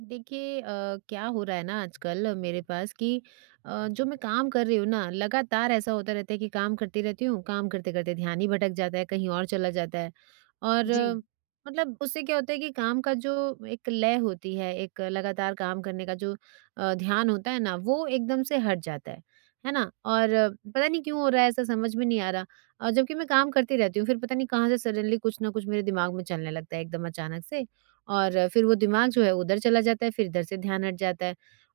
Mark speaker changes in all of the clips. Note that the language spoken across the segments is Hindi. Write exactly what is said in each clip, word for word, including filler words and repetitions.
Speaker 1: देखिए अ, क्या हो रहा है ना आजकल मेरे पास कि अ, जो मैं काम कर रही हूँ ना, लगातार ऐसा होता रहता है कि काम करती रहती हूँ, काम करते करते ध्यान ही भटक जाता है, कहीं और चला जाता है। और
Speaker 2: जी।
Speaker 1: अ, मतलब उससे क्या होता है कि काम का जो एक लय होती है, एक लगातार काम करने का जो अ, ध्यान होता है ना, वो एकदम से हट जाता है। है ना? और अ, पता नहीं क्यों हो रहा है ऐसा, समझ में नहीं आ रहा। और जबकि मैं काम करती रहती हूँ, फिर पता नहीं कहाँ से सडनली कुछ ना कुछ मेरे दिमाग में चलने लगता है, एकदम अचानक से। और फिर वो दिमाग जो है उधर चला जाता है, फिर इधर से ध्यान हट जाता है।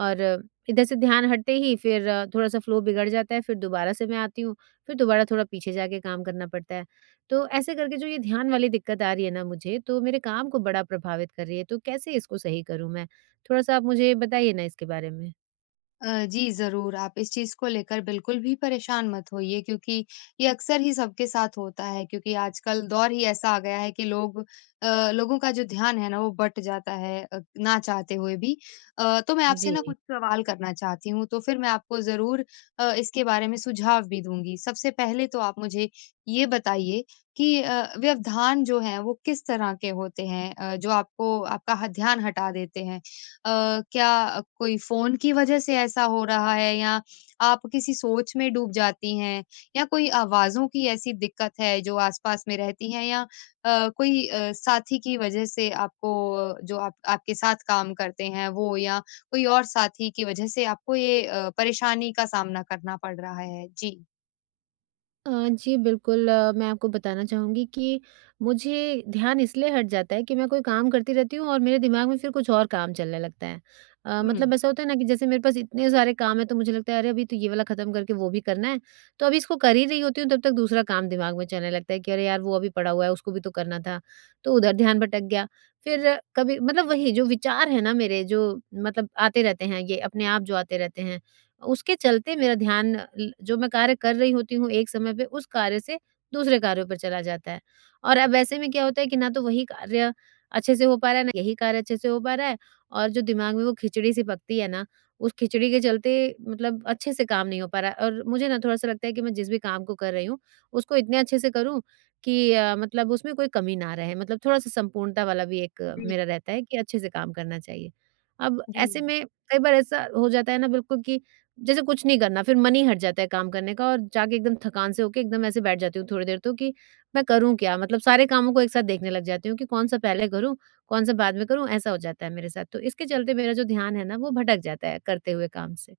Speaker 1: और इधर से ध्यान हटते ही फिर थोड़ा-सा फ्लो बिगड़ जाता है, फिर दोबारा से मैं आती हूँ, फिर दोबारा थोड़ा पीछे जाके काम करना पड़ता है। तो ऐसे करके जो ये ध्यान वाली दिक्कत आ रही है ना मुझे, तो मेरे काम को बड़ा प्रभावित कर रही है, तो कैसे इसको सही करूँ मैं? थोड़ा-सा आप मुझे बताइए ना इसके बारे में।
Speaker 2: अ, जी, ज़रूर, आप इस चीज़ को लेकर बिल्कुल भी परेशान मत होइए क्योंकि ये अक्सर ही सबके साथ होता है क्योंकि आजकल दौर ही ऐसा आ गया है कि लोग अ, लोगों का जो ध्यान है ना, वो बँट जाता है अ, ना चाहते हुए भी। अ, तो मैं आपसे
Speaker 1: जी।
Speaker 2: ना कुछ सवाल करना चाहती हूँ, तो फिर मैं आपको ज़रूर अ, इसके बारे में सुझाव भी दूँगी। सबसे पहले तो आप मुझे ये बताइए कि अ, व्यवधान जो हैं, वो किस तरह के होते हैं अ, जो आपको आपका ह ध्यान हटा देते हैं? अ, क्या कोई फ़ोन की वज़ह से ऐसा हो रहा है या आप किसी सोच में डूब जाती हैं या कोई आवाज़ों की ऐसी दिक्कत है जो आस-पास में रहती हैं या अ, कोई अ, साथी की वज़ह से आपको अ, जो आप आपके साथ काम करते हैं वो या कोई और साथी की वज़ह से आपको ये अ, परेशानी का सामना करना पड़ रहा है? जी।
Speaker 1: अ, जी बिल्कुल। अ, मैं आपको बताना चाहूँगी कि मुझे ध्यान इसलिए हट जाता है कि मैं कोई काम करती रहती हूँ और मेरे दिमाग में फिर कुछ और काम चलने लगता है। अ,
Speaker 2: हुँ।
Speaker 1: मतलब ऐसा होता है ना कि जैसे मेरे पास इतने सारे काम हैं, तो मुझे लगता है अरे अभी तो ये वाला ख़त्म करके वो भी करना है। तो अभी इसको कर ही रही होती हूँ, तब तक दूसरा काम दिमाग में चलने लगता है कि अरे यार वो अभी पड़ा हुआ है, उसको भी तो करना था। तो उधर ध्यान भटक गया। फिर अ, कभी मतलब वही जो विचार है ना मेरे, जो मतलब आते रहते हैं, ये अपने आप जो आते रहते हैं, उसके चलते मेरा ध्यान ल जो मैं कार्य कर रही होती हूँ एक समय पे, उस कार्य से दूसरे कार्यों पर चला जाता है। और अब ऐसे में क्या होता है कि ना तो वही कार्य अच्छे से हो पा रहा है, ना यही कार्य अच्छे से हो पा रहा है, और जो दिमाग में वो खिचड़ी सी पकती है ना, उस खिचड़ी के चलते मतलब अच्छे से काम नहीं हो पा रहा है। और मुझे ना थोड़ा-सा लगता है कि मैं जिस भी काम को कर रही हूँ, उसको इतने अच्छे से करूँ कि अ, मतलब उसमें कोई कमी ना रहे। मतलब थोड़ा-सा संपूर्णता वाला भी एक अ,
Speaker 2: जी,
Speaker 1: मेरा रहता है कि अच्छे से काम करना चाहिए। अब
Speaker 2: जी।
Speaker 1: ऐसे में कई बार ऐसा हो जाता है ना बिल्कुल कि जैसे कुछ नहीं करना, फिर मन ही हट जाता है काम करने का, और जाके एकदम थकान से होके एकदम ऐसे बैठ जाती हूँ थोड़ी देर, तो कि मैं करूँ क्या? मतलब सारे कामों को एक साथ देखने लग जाती हूँ कि कौन-सा पहले करूँ, कौन-सा बाद में करूँ, ऐसा हो जाता है मेरे साथ। तो इसके चलते मेरा जो ध्यान है ना, वो भटक जाता है करते हुए काम से।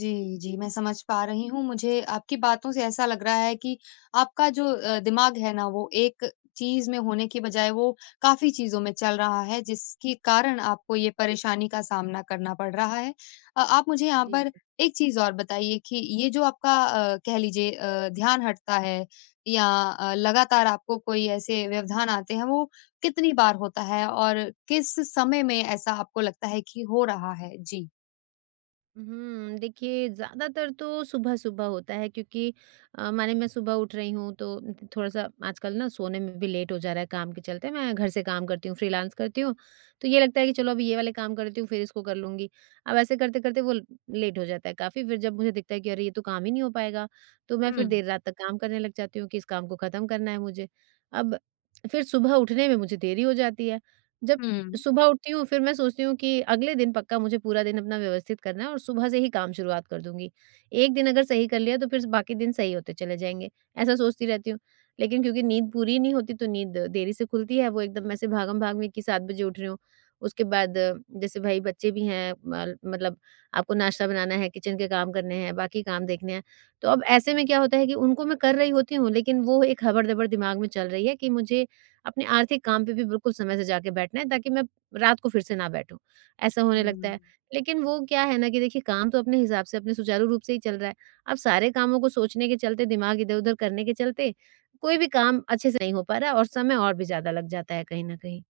Speaker 2: जी, जी, मैं समझ पा रही हूँ। मुझे आपकी बातों से ऐसा लग रहा है कि आपका जो अ, दिमाग है ना वो एक चीज़ में होने की बजाय वो काफ़ी चीज़ों में चल रहा है जिसके कारण आपको ये परेशानी का सामना करना पड़ रहा है। अ, आप मुझे यहाँ
Speaker 1: जी।
Speaker 2: पर एक चीज़ और बताइए कि ये जो आपका अ, कह लीजिए अ, ध्यान हटता है या अ, लगातार आपको कोई ऐसे व्यवधान आते हैं वो कितनी बार होता है और किस समय में ऐसा आपको लगता है कि हो रहा है? जी।
Speaker 1: हुँ, देखिए ज़्यादातर तो सुबह-सुबह होता है, क्योंकि अ, माने मैं सुबह उठ रही हूँ तो थोड़ा-सा आजकल ना सोने में भी लेट हो जा रहा है काम के चलते। मैं घर से काम करती हूँ, फ्रीलांस करती हूँ, तो ये लगता है कि चलो अभी ये वाले काम कर लेती हूँ, फिर इसको कर लूँगी। अब ऐसे करते-करते वो लेट हो जाता है काफ़ी, फिर जब मुझे दिखता है कि अरे! ये तो काम ही नहीं हो पाएगा, तो मैं फिर
Speaker 2: हुँ,
Speaker 1: देर रात तक काम करने लग जाती हूँ कि इस काम को ख़त्म करना है मुझे। अब फिर सुबह उठने में मुझे देरी हो जाती है। जब
Speaker 2: हुँ।
Speaker 1: सुबह उठती हूँ, फिर मैं सोचती हूँ कि अगले दिन पक्का मुझे पूरा दिन अपना व्यवस्थित करना है और सुबह से ही काम शुरुआत कर दूँगी। एक दिन अगर सही कर लिया तो फिर बाकी दिन सही होते चले जाएँगे, ऐसा सोचती रहती हूँ। लेकिन क्योंकि नींद पूरी नहीं होती, तो नींद देरी से खुलती है, वो एकदम ऐसे भागम-भाग में कि सात बजे उठ रही हूँ। उसके बाद अ, जैसे भाई बच्चे भी हैं, मल मतलब आपको नाश्ता बनाना है, किचन के काम करने हैं, बाकी काम देखने हैं। तो अब ऐसे में क्या होता है कि उनको मैं कर रही होती हूँ, लेकिन वो एक हबड़-दबड़ दिमाग में चल रही है कि मुझे अपने आर्थिक काम पे भी बिल्कुल समय से जाके बैठना है, ताकि मैं रात को फिर से ना बैठूँ, ऐसा
Speaker 2: हुँ।
Speaker 1: होने लगता है। लेकिन वो क्या है ना कि देखिए काम तो अपने हिसाब से, अपने सुचारू रूप से ही चल रहा है। अब सारे कामों को सोचने के चलते, दिमाग इधर-उधर करने के चलते, कोई भी काम अच्छे से नहीं हो पा रहा है और समय और भी ज़्यादा लग जाता है कहीं न कहीं।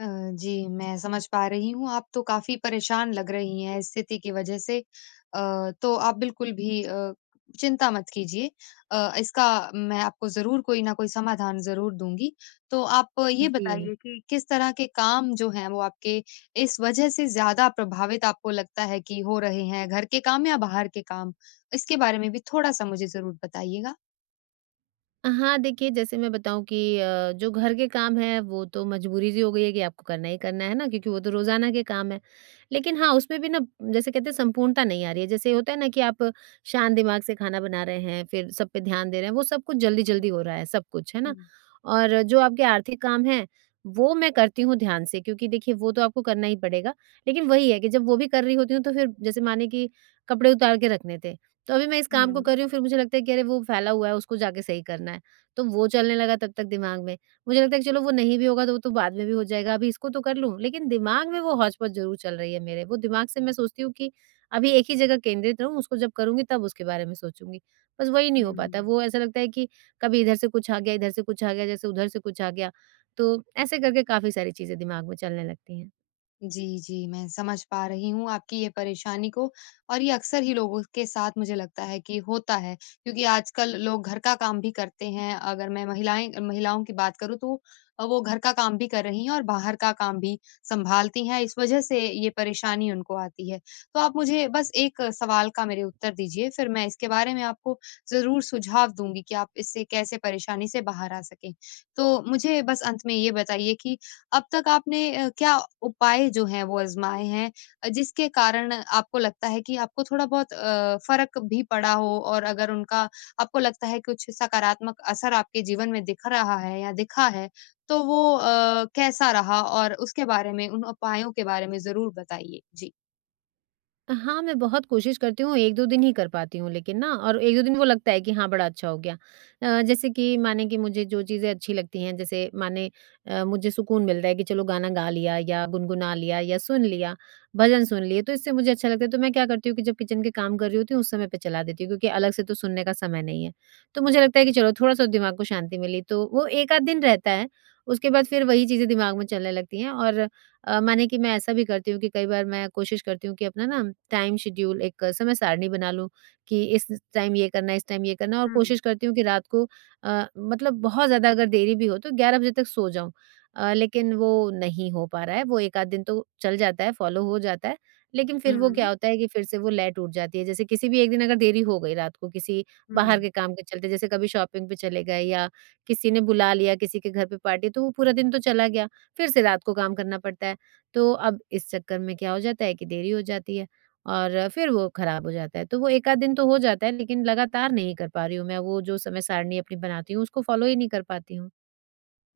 Speaker 2: अ, जी, मैं समझ पा रही हूँ, आप तो काफ़ी परेशान लग रही हैं इस स्थिति की वजह से। अ, तो आप बिल्कुल भी अ, चिंता मत कीजिए। अ, इसका मैं आपको ज़रूर कोई ना कोई समाधान ज़रूर दूँगी। तो आप ये
Speaker 1: जी।
Speaker 2: बताइए कि किस तरह के काम जो हैं वो आपके इस वजह से ज़्यादा प्रभावित आपको लगता है कि हो रहे हैं, घर के काम या बाहर के काम? इसके बारे में भी थोड़ा-सा मुझे ज़रूर बताइएगा।
Speaker 1: हाँ, देखिए जैसे मैं बताऊँ कि अ, जो घर के काम हैं वो तो मजबूरी सी हो गई है कि आपको करना ही करना है ना, क्योंकि वो तो रोज़ाना के काम हैं। लेकिन हाँ, उसमें भी ना जैसे कहते हैं संपूर्णता नहीं आ रही है। जैसे होता है ना कि आप शांत दिमाग से खाना बना रहे हैं, फिर सब पे ध्यान दे रहे हैं, वो सब कुछ
Speaker 2: हुँ,
Speaker 1: जल्दी-जल्दी हो रहा है सब कुछ, है
Speaker 2: हुँ,
Speaker 1: ना? और जो आपके आर्थिक काम हैं, वो मैं करती हूँ ध्यान से, क्योंकि देखिए वो तो आपको करना ही पड़ेगा। लेकिन वही है कि जब वो भी कर रही होती हूँ, तो फिर जैसे मानिए कि कपड़े उतार के रखने थे, तो अभी मैं इस काम को कर
Speaker 2: हुँ,
Speaker 1: रही हूँ, फिर मुझे लगता है कि अरे वो फैला हुआ है, उसको जाके सही करना है। तो वो चलने लगा तब तक दिमाग में। मुझे लगता है कि चलो वो नहीं भी होगा तो वो तो बाद में भी हो जाएगा, अभी इसको तो कर लूँ। लेकिन दिमाग में वो हौच-पौच ज़रूर चल रही है मेरे। वो दिमाग से मैं सोचती हूँ कि अभी एक ही जगह केंद्रित रहूँ, उसको जब करूँगी तब उसके बारे में सोचूँगी। बस वही नहीं हो पाता।
Speaker 2: हुँ।
Speaker 1: वो ऐसा लगता है कि कभी इधर से कुछ आ गया, इधर से कुछ आ गया, जैसे उधर से कुछ आ गया। तो ऐसे करके काफ़ी सारी चीज़ें दिमाग में चलने लगती हैं।
Speaker 2: जी, जी, मैं समझ पा रही हूँ आपकी ये परेशानी को और ये अक्सर ही लोगों के साथ मुझे लगता है कि होता है, क्योंकि आजकल लोग घर का काम भी करते हैं। अगर मैं महिलाएँ महिलाओं की बात करूँ तो अ, वो घर का काम भी कर रही हैं और बाहर का काम भी सँभालती हैं, इस वज़ह से ये परेशानी उनको आती है। तो आप मुझे बस एक सवाल का मेरे उत्तर दीजिए, फिर मैं इसके बारे में आपको ज़रूर सुझाव दूँगी कि आप इससे कैसे परेशानी से बाहर आ सकें। तो मुझे बस अंत में ये बताइए कि अब तक आपने अ, क्या उपाय जो हैं वो आज़माए हैं अ, जिसके कारण आपको लगता है कि आपको थोड़ा बहुत अ, फ़र्क भी पड़ा हो और अगर उनका आपको लगता है कुछ सकारात्मक असर आपके जीवन में दिख रहा है या दिखा है, तो वो अ, कैसा रहा और उसके बारे में, उन उपायों के बारे में ज़रूर बताइए? जी।
Speaker 1: हाँ, मैं बहुत कोशिश करती हूँ, एक-दो दिन ही कर पाती हूँ लेकिन ना, और एक-दो दिन वो लगता है कि हाँ, बड़ा अच्छा हो गया। अ, जैसे कि माने कि मुझे जो चीज़ें अच्छी लगती हैं, जैसे माने अ, मुझे सुकून मिलता है कि चलो गाना गा लिया या गुनगुना लिया या सुन लिया, भजन सुन लिए, तो इससे मुझे अच्छा लगता है। तो मैं क्या करती हूँ कि जब किचन के काम कर रही होती हूँ, उस समय पे चला देती हूँ क्योंकि अलग से तो सुनने का समय नहीं है। तो मुझे लगता है कि चलो थोड़ा-सा दिमाग को शांति मिली, तो वो एक आध दिन रहता है, उसके बाद फिर वही चीज़ें दिमाग में चलने लगती हैं। और अ, माने कि मैं ऐसा भी करती हूँ कि कई बार मैं कोशिश करती हूँ कि अपना ना टाइम शेड्यूल, एक समय सारणी बना लूँ कि इस टाइम ये करना है, इस टाइम ये करना है, और
Speaker 2: हुँ,
Speaker 1: कोशिश करती हूँ कि रात को अ, मतलब बहुत ज़्यादा अगर देरी भी हो तो ग्यारह बजे तक सो जाऊँ। अ, लेकिन वो नहीं हो पा रहा है, वो एक आध दिन तो चल जाता है, फॉलो हो जाता है, लेकिन फिर वो क्या
Speaker 2: हुँ,
Speaker 1: होता है कि फिर से वो लय टूट जाती है। जैसे किसी भी एक दिन अगर देरी हो गई रात को किसी
Speaker 2: हुँ।
Speaker 1: बाहर के काम के चलते, जैसे कभी शॉपिंग पे चले गए या किसी ने बुला लिया, किसी के घर पे पार्टी, तो वो पूरा दिन तो चला गया, फिर से रात को काम करना पड़ता है। तो अब इस चक्कर में क्या हो जाता है कि देरी हो जाती है और फिर वो खराब हो जाता है। तो वो एक आध दिन तो हो जाता है, लेकिन लगातार नहीं कर पा रही हूँ मैं। वो जो समय सारणी अपनी बनाती हूँ उसको फ़ॉलो ही नहीं कर पाती हूँ।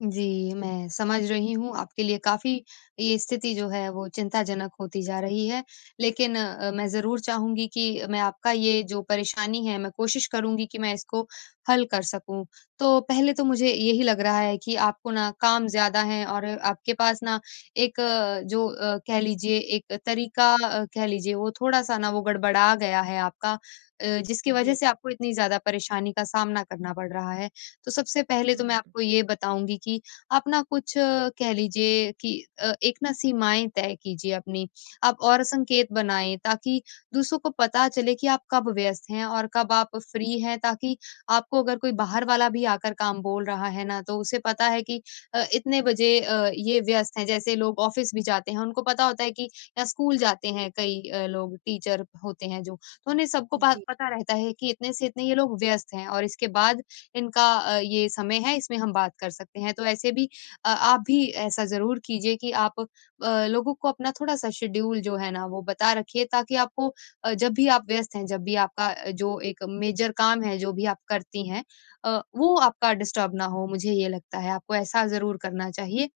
Speaker 2: जी, मैं समझ रही हूँ, आपके लिए काफ़ी ये स्थिति जो है वो चिंताजनक होती जा रही है। लेकिन अ, मैं ज़रूर चाहूँगी कि मैं आपका ये जो परेशानी है, मैं कोशिश करूँगी कि मैं इसको हल कर सकूँ। तो पहले तो मुझे यही लग रहा है कि आपको ना काम ज़्यादा है और आपके पास ना एक अ, जो अ, कह लीजिए एक तरीका अ, कह लीजिए वो थोड़ा-सा ना वो गड़बड़ा गया है आपका अ, जिसकी वज़ह
Speaker 1: जी।
Speaker 2: से आपको इतनी ज़्यादा परेशानी का सामना करना पड़ रहा है। तो सबसे पहले तो मैं
Speaker 1: हुँ।
Speaker 2: आपको ये बताऊँगी कि आप ना कुछ अ, कह लीजिए कि अ, एक ना सीमाएँ तय कीजिए अपनी। आप और संकेत बनाएँ ताकि दूसरों को पता चले कि आप कब व्यस्त हैं और कब आप फ्री हैं ताकि आपको अगर कोई बाहर वाला भी आकर काम बोल रहा है ना, तो उसे पता है कि अ, इतने बजे अ, ये व्यस्त हैं। जैसे लोग ऑफ़िस भी जाते हैं, उनको पता होता है कि या स्कूल जाते हैं कई अ, लोग टीचर होते हैं जो, तो उन्हें सबको प
Speaker 1: जी,
Speaker 2: पता रहता है कि इतने से इतने ये लोग व्यस्त हैं और इसके बाद इनका अ, ये समय है इसमें हम बात कर सकते हैं। तो ऐसे भी अ, आप भी ऐसा ज़रूर कीजिए कि आप अ, लोगों को अपना थोड़ा-सा शेड्यूल जो है ना वो बता रखिए ताकि आपको अ, जब भी आप व्यस्त हैं, जब भी आपका अ, जो एक मेजर काम है, जो भी आप करती हैं अ, वो आपका डिस्टर्ब ना हो मुझे ये लगता है। आपको ऐसा ज़रूर करना चाहिए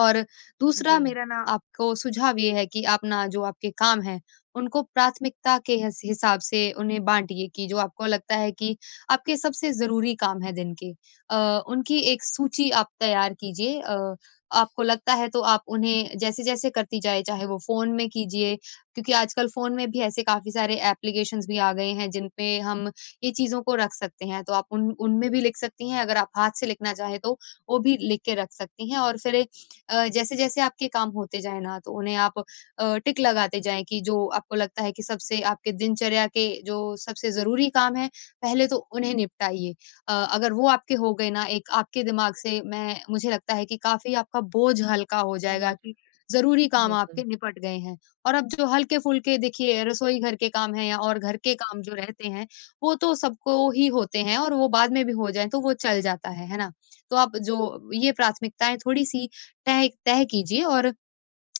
Speaker 2: और दूसरा
Speaker 1: जी।
Speaker 2: मेरा ना आपको सुझाव ये है कि आप ना जो आपके काम हैं, उनको प्राथमिकता के हिस हिसाब से उन्हें बाँटिए कि जो आपको लगता है कि आपके सबसे ज़रूरी काम हैं दिन के। अ, उनकी एक सूची आप तैयार कीजिए अ, आपको लगता है तो आप उन्हें जैसे-जैसे करती जाएँ, चाहे वो फ़ोन में कीजिए क्योंकि आजकल फ़ोन में भी ऐसे काफ़ी सारे एप्लीकेशंस भी आ गए हैं, जिन पे हम ये चीज़ों को रख सकते हैं। तो आप उन उनमें भी लिख सकती हैं, अगर आप हाथ से लिखना चाहें तो, वो भी लिख के रख सकती हैं और फिर अ, जैसे-जैसे आपके काम होते जाएँ ना तो उन्हें आप अ, टिक लगाते जाएँ कि जो आपको लगता है कि सबसे आपके दिनचर्या के जो सबसे ज़रूरी काम हैं, पहले तो उन्हें निपटाइए। अ, अगर वो आपके हो गए ना एक आपके दिमाग से मैं मुझे लगता है कि काफ़ी आपका बोझ हल्का हो जाएगा
Speaker 1: हुँ,
Speaker 2: कि ज़रूरी काम आपके
Speaker 1: बिल्कुल।
Speaker 2: निपट गए हैं। और अब जो हल्के-फुल्के देखिए रसोई घर के काम हैं या और घर के काम जो रहते हैं, वो तो सबको ही होते हैं और वो बाद में भी हो जाएँ तो वो चल जाता है, है ना? तो आप जो ये प्राथमिकताएँ थोड़ी-सी तय तय कीजिए और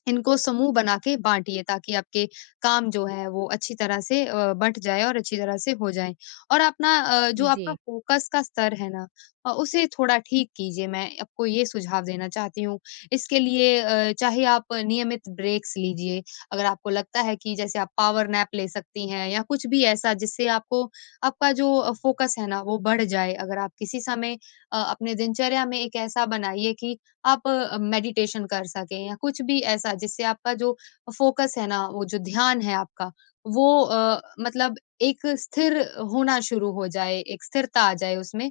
Speaker 2: इनको समूह बना के बाँटिए ताकि आपके काम जो है वो अच्छी तरह से अ, बँट जाए और अच्छी तरह से हो जाए। और अपना अ, जो आपका
Speaker 1: जी,
Speaker 2: फ़ोकस का स्तर है ना अ, उसे थोड़ा ठीक कीजिए, मैं आपको ये सुझाव देना चाहती हूँ। इसके लिए अ, चाहे आप नियमित ब्रेक्स लीजिए, अगर आपको लगता है कि जैसे आप पावर नैप ले सकती हैं या कुछ भी ऐसा जिससे आपको आपका जो अ, फ़ोकस है ना वो बढ़ जाए। अगर आप किसी समय अ, अपने दिनचर्या में एक ऐसा बनाइए कि आप अ, मेडिटेशन कर सकें या कुछ भी ऐसा जिससे आपका जो फोकस है ना, वो जो ध्यान है आपका वो अ, मतलब एक स्थिर होना शुरू हो जाए, एक स्थिरता आ जाए उसमें।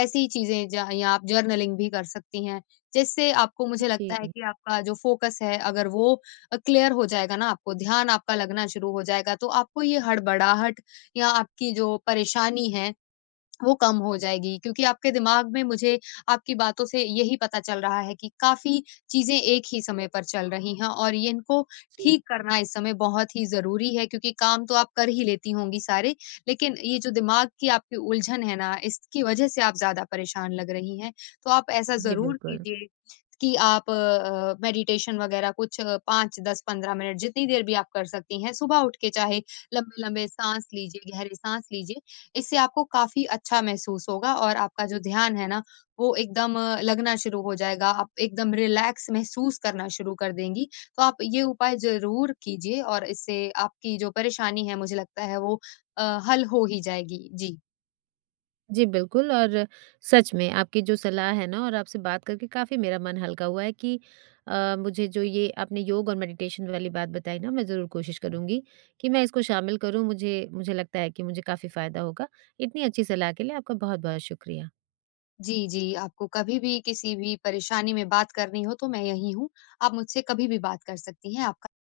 Speaker 2: ऐसी चीज़ें ज या आप जर्नलिंग भी कर सकती हैं, जिससे आपको मुझे लगता
Speaker 1: जी,
Speaker 2: है कि आपका जो फोकस है अगर वो अ, क्लियर हो जाएगा ना आपको, ध्यान आपका लगना शुरू हो जाएगा, तो आपको ये हड़बड़ाहट या आपकी जो परेशानी है वो कम हो जाएगी क्योंकि आपके दिमाग में मुझे आपकी बातों से यही पता चल रहा है कि काफ़ी चीज़ें एक ही समय पर चल रही हैं और ये इनको
Speaker 1: जी।
Speaker 2: ठीक करना इस समय बहुत ही ज़रूरी है क्योंकि काम तो आप कर ही लेती होंगी सारे, लेकिन ये जो दिमाग की आपकी उलझन है ना, इसकी वजह से आप ज़्यादा परेशान लग रही हैं। तो आप ऐसा
Speaker 1: जी,
Speaker 2: ज़रूर
Speaker 1: बिल्कुल।
Speaker 2: कीजिए कि आप अ, मेडिटेशन वगैरह कुछ पाँच, दस, पंद्रह मिनट जितनी देर भी आप कर सकती हैं, सुबह उठ के चाहे लंबे-लंबे साँस लीजिए, गहरी साँस लीजिए इससे आपको काफ़ी अच्छा महसूस होगा और आपका जो ध्यान है ना, वो एकदम अ, लगना शुरू हो जाएगा, आप एकदम रिलैक्स महसूस करना शुरू कर देंगी। तो आप ये उपाय ज़रूर कीजिए और इससे आपकी जो परेशानी है, मुझे लगता है वो अ, हल हो ही जाएगी। जी।
Speaker 1: जी, बिल्कुल। और सच में आपकी जो सलाह है ना, और आपसे बात करके काफ़ी मेरा मन हल्का हुआ है कि अ, मुझे जो ये आपने योग और मेडिटेशन वाली बात बताई ना, मैं ज़रूर कोशिश करूँगी कि मैं इसको शामिल करूँ। मुझे मुझे लगता है कि मुझे काफ़ी फ़ायदा होगा। इतनी अच्छी सलाह के लिए आपका बहुत-बहुत शुक्रिया।
Speaker 2: जी, जी, आपको कभी भी किसी भी परेशानी में बात करनी हो तो मैं यहीं हूँ। आप मुझसे कभी भी बात कर सकती हैं। आपका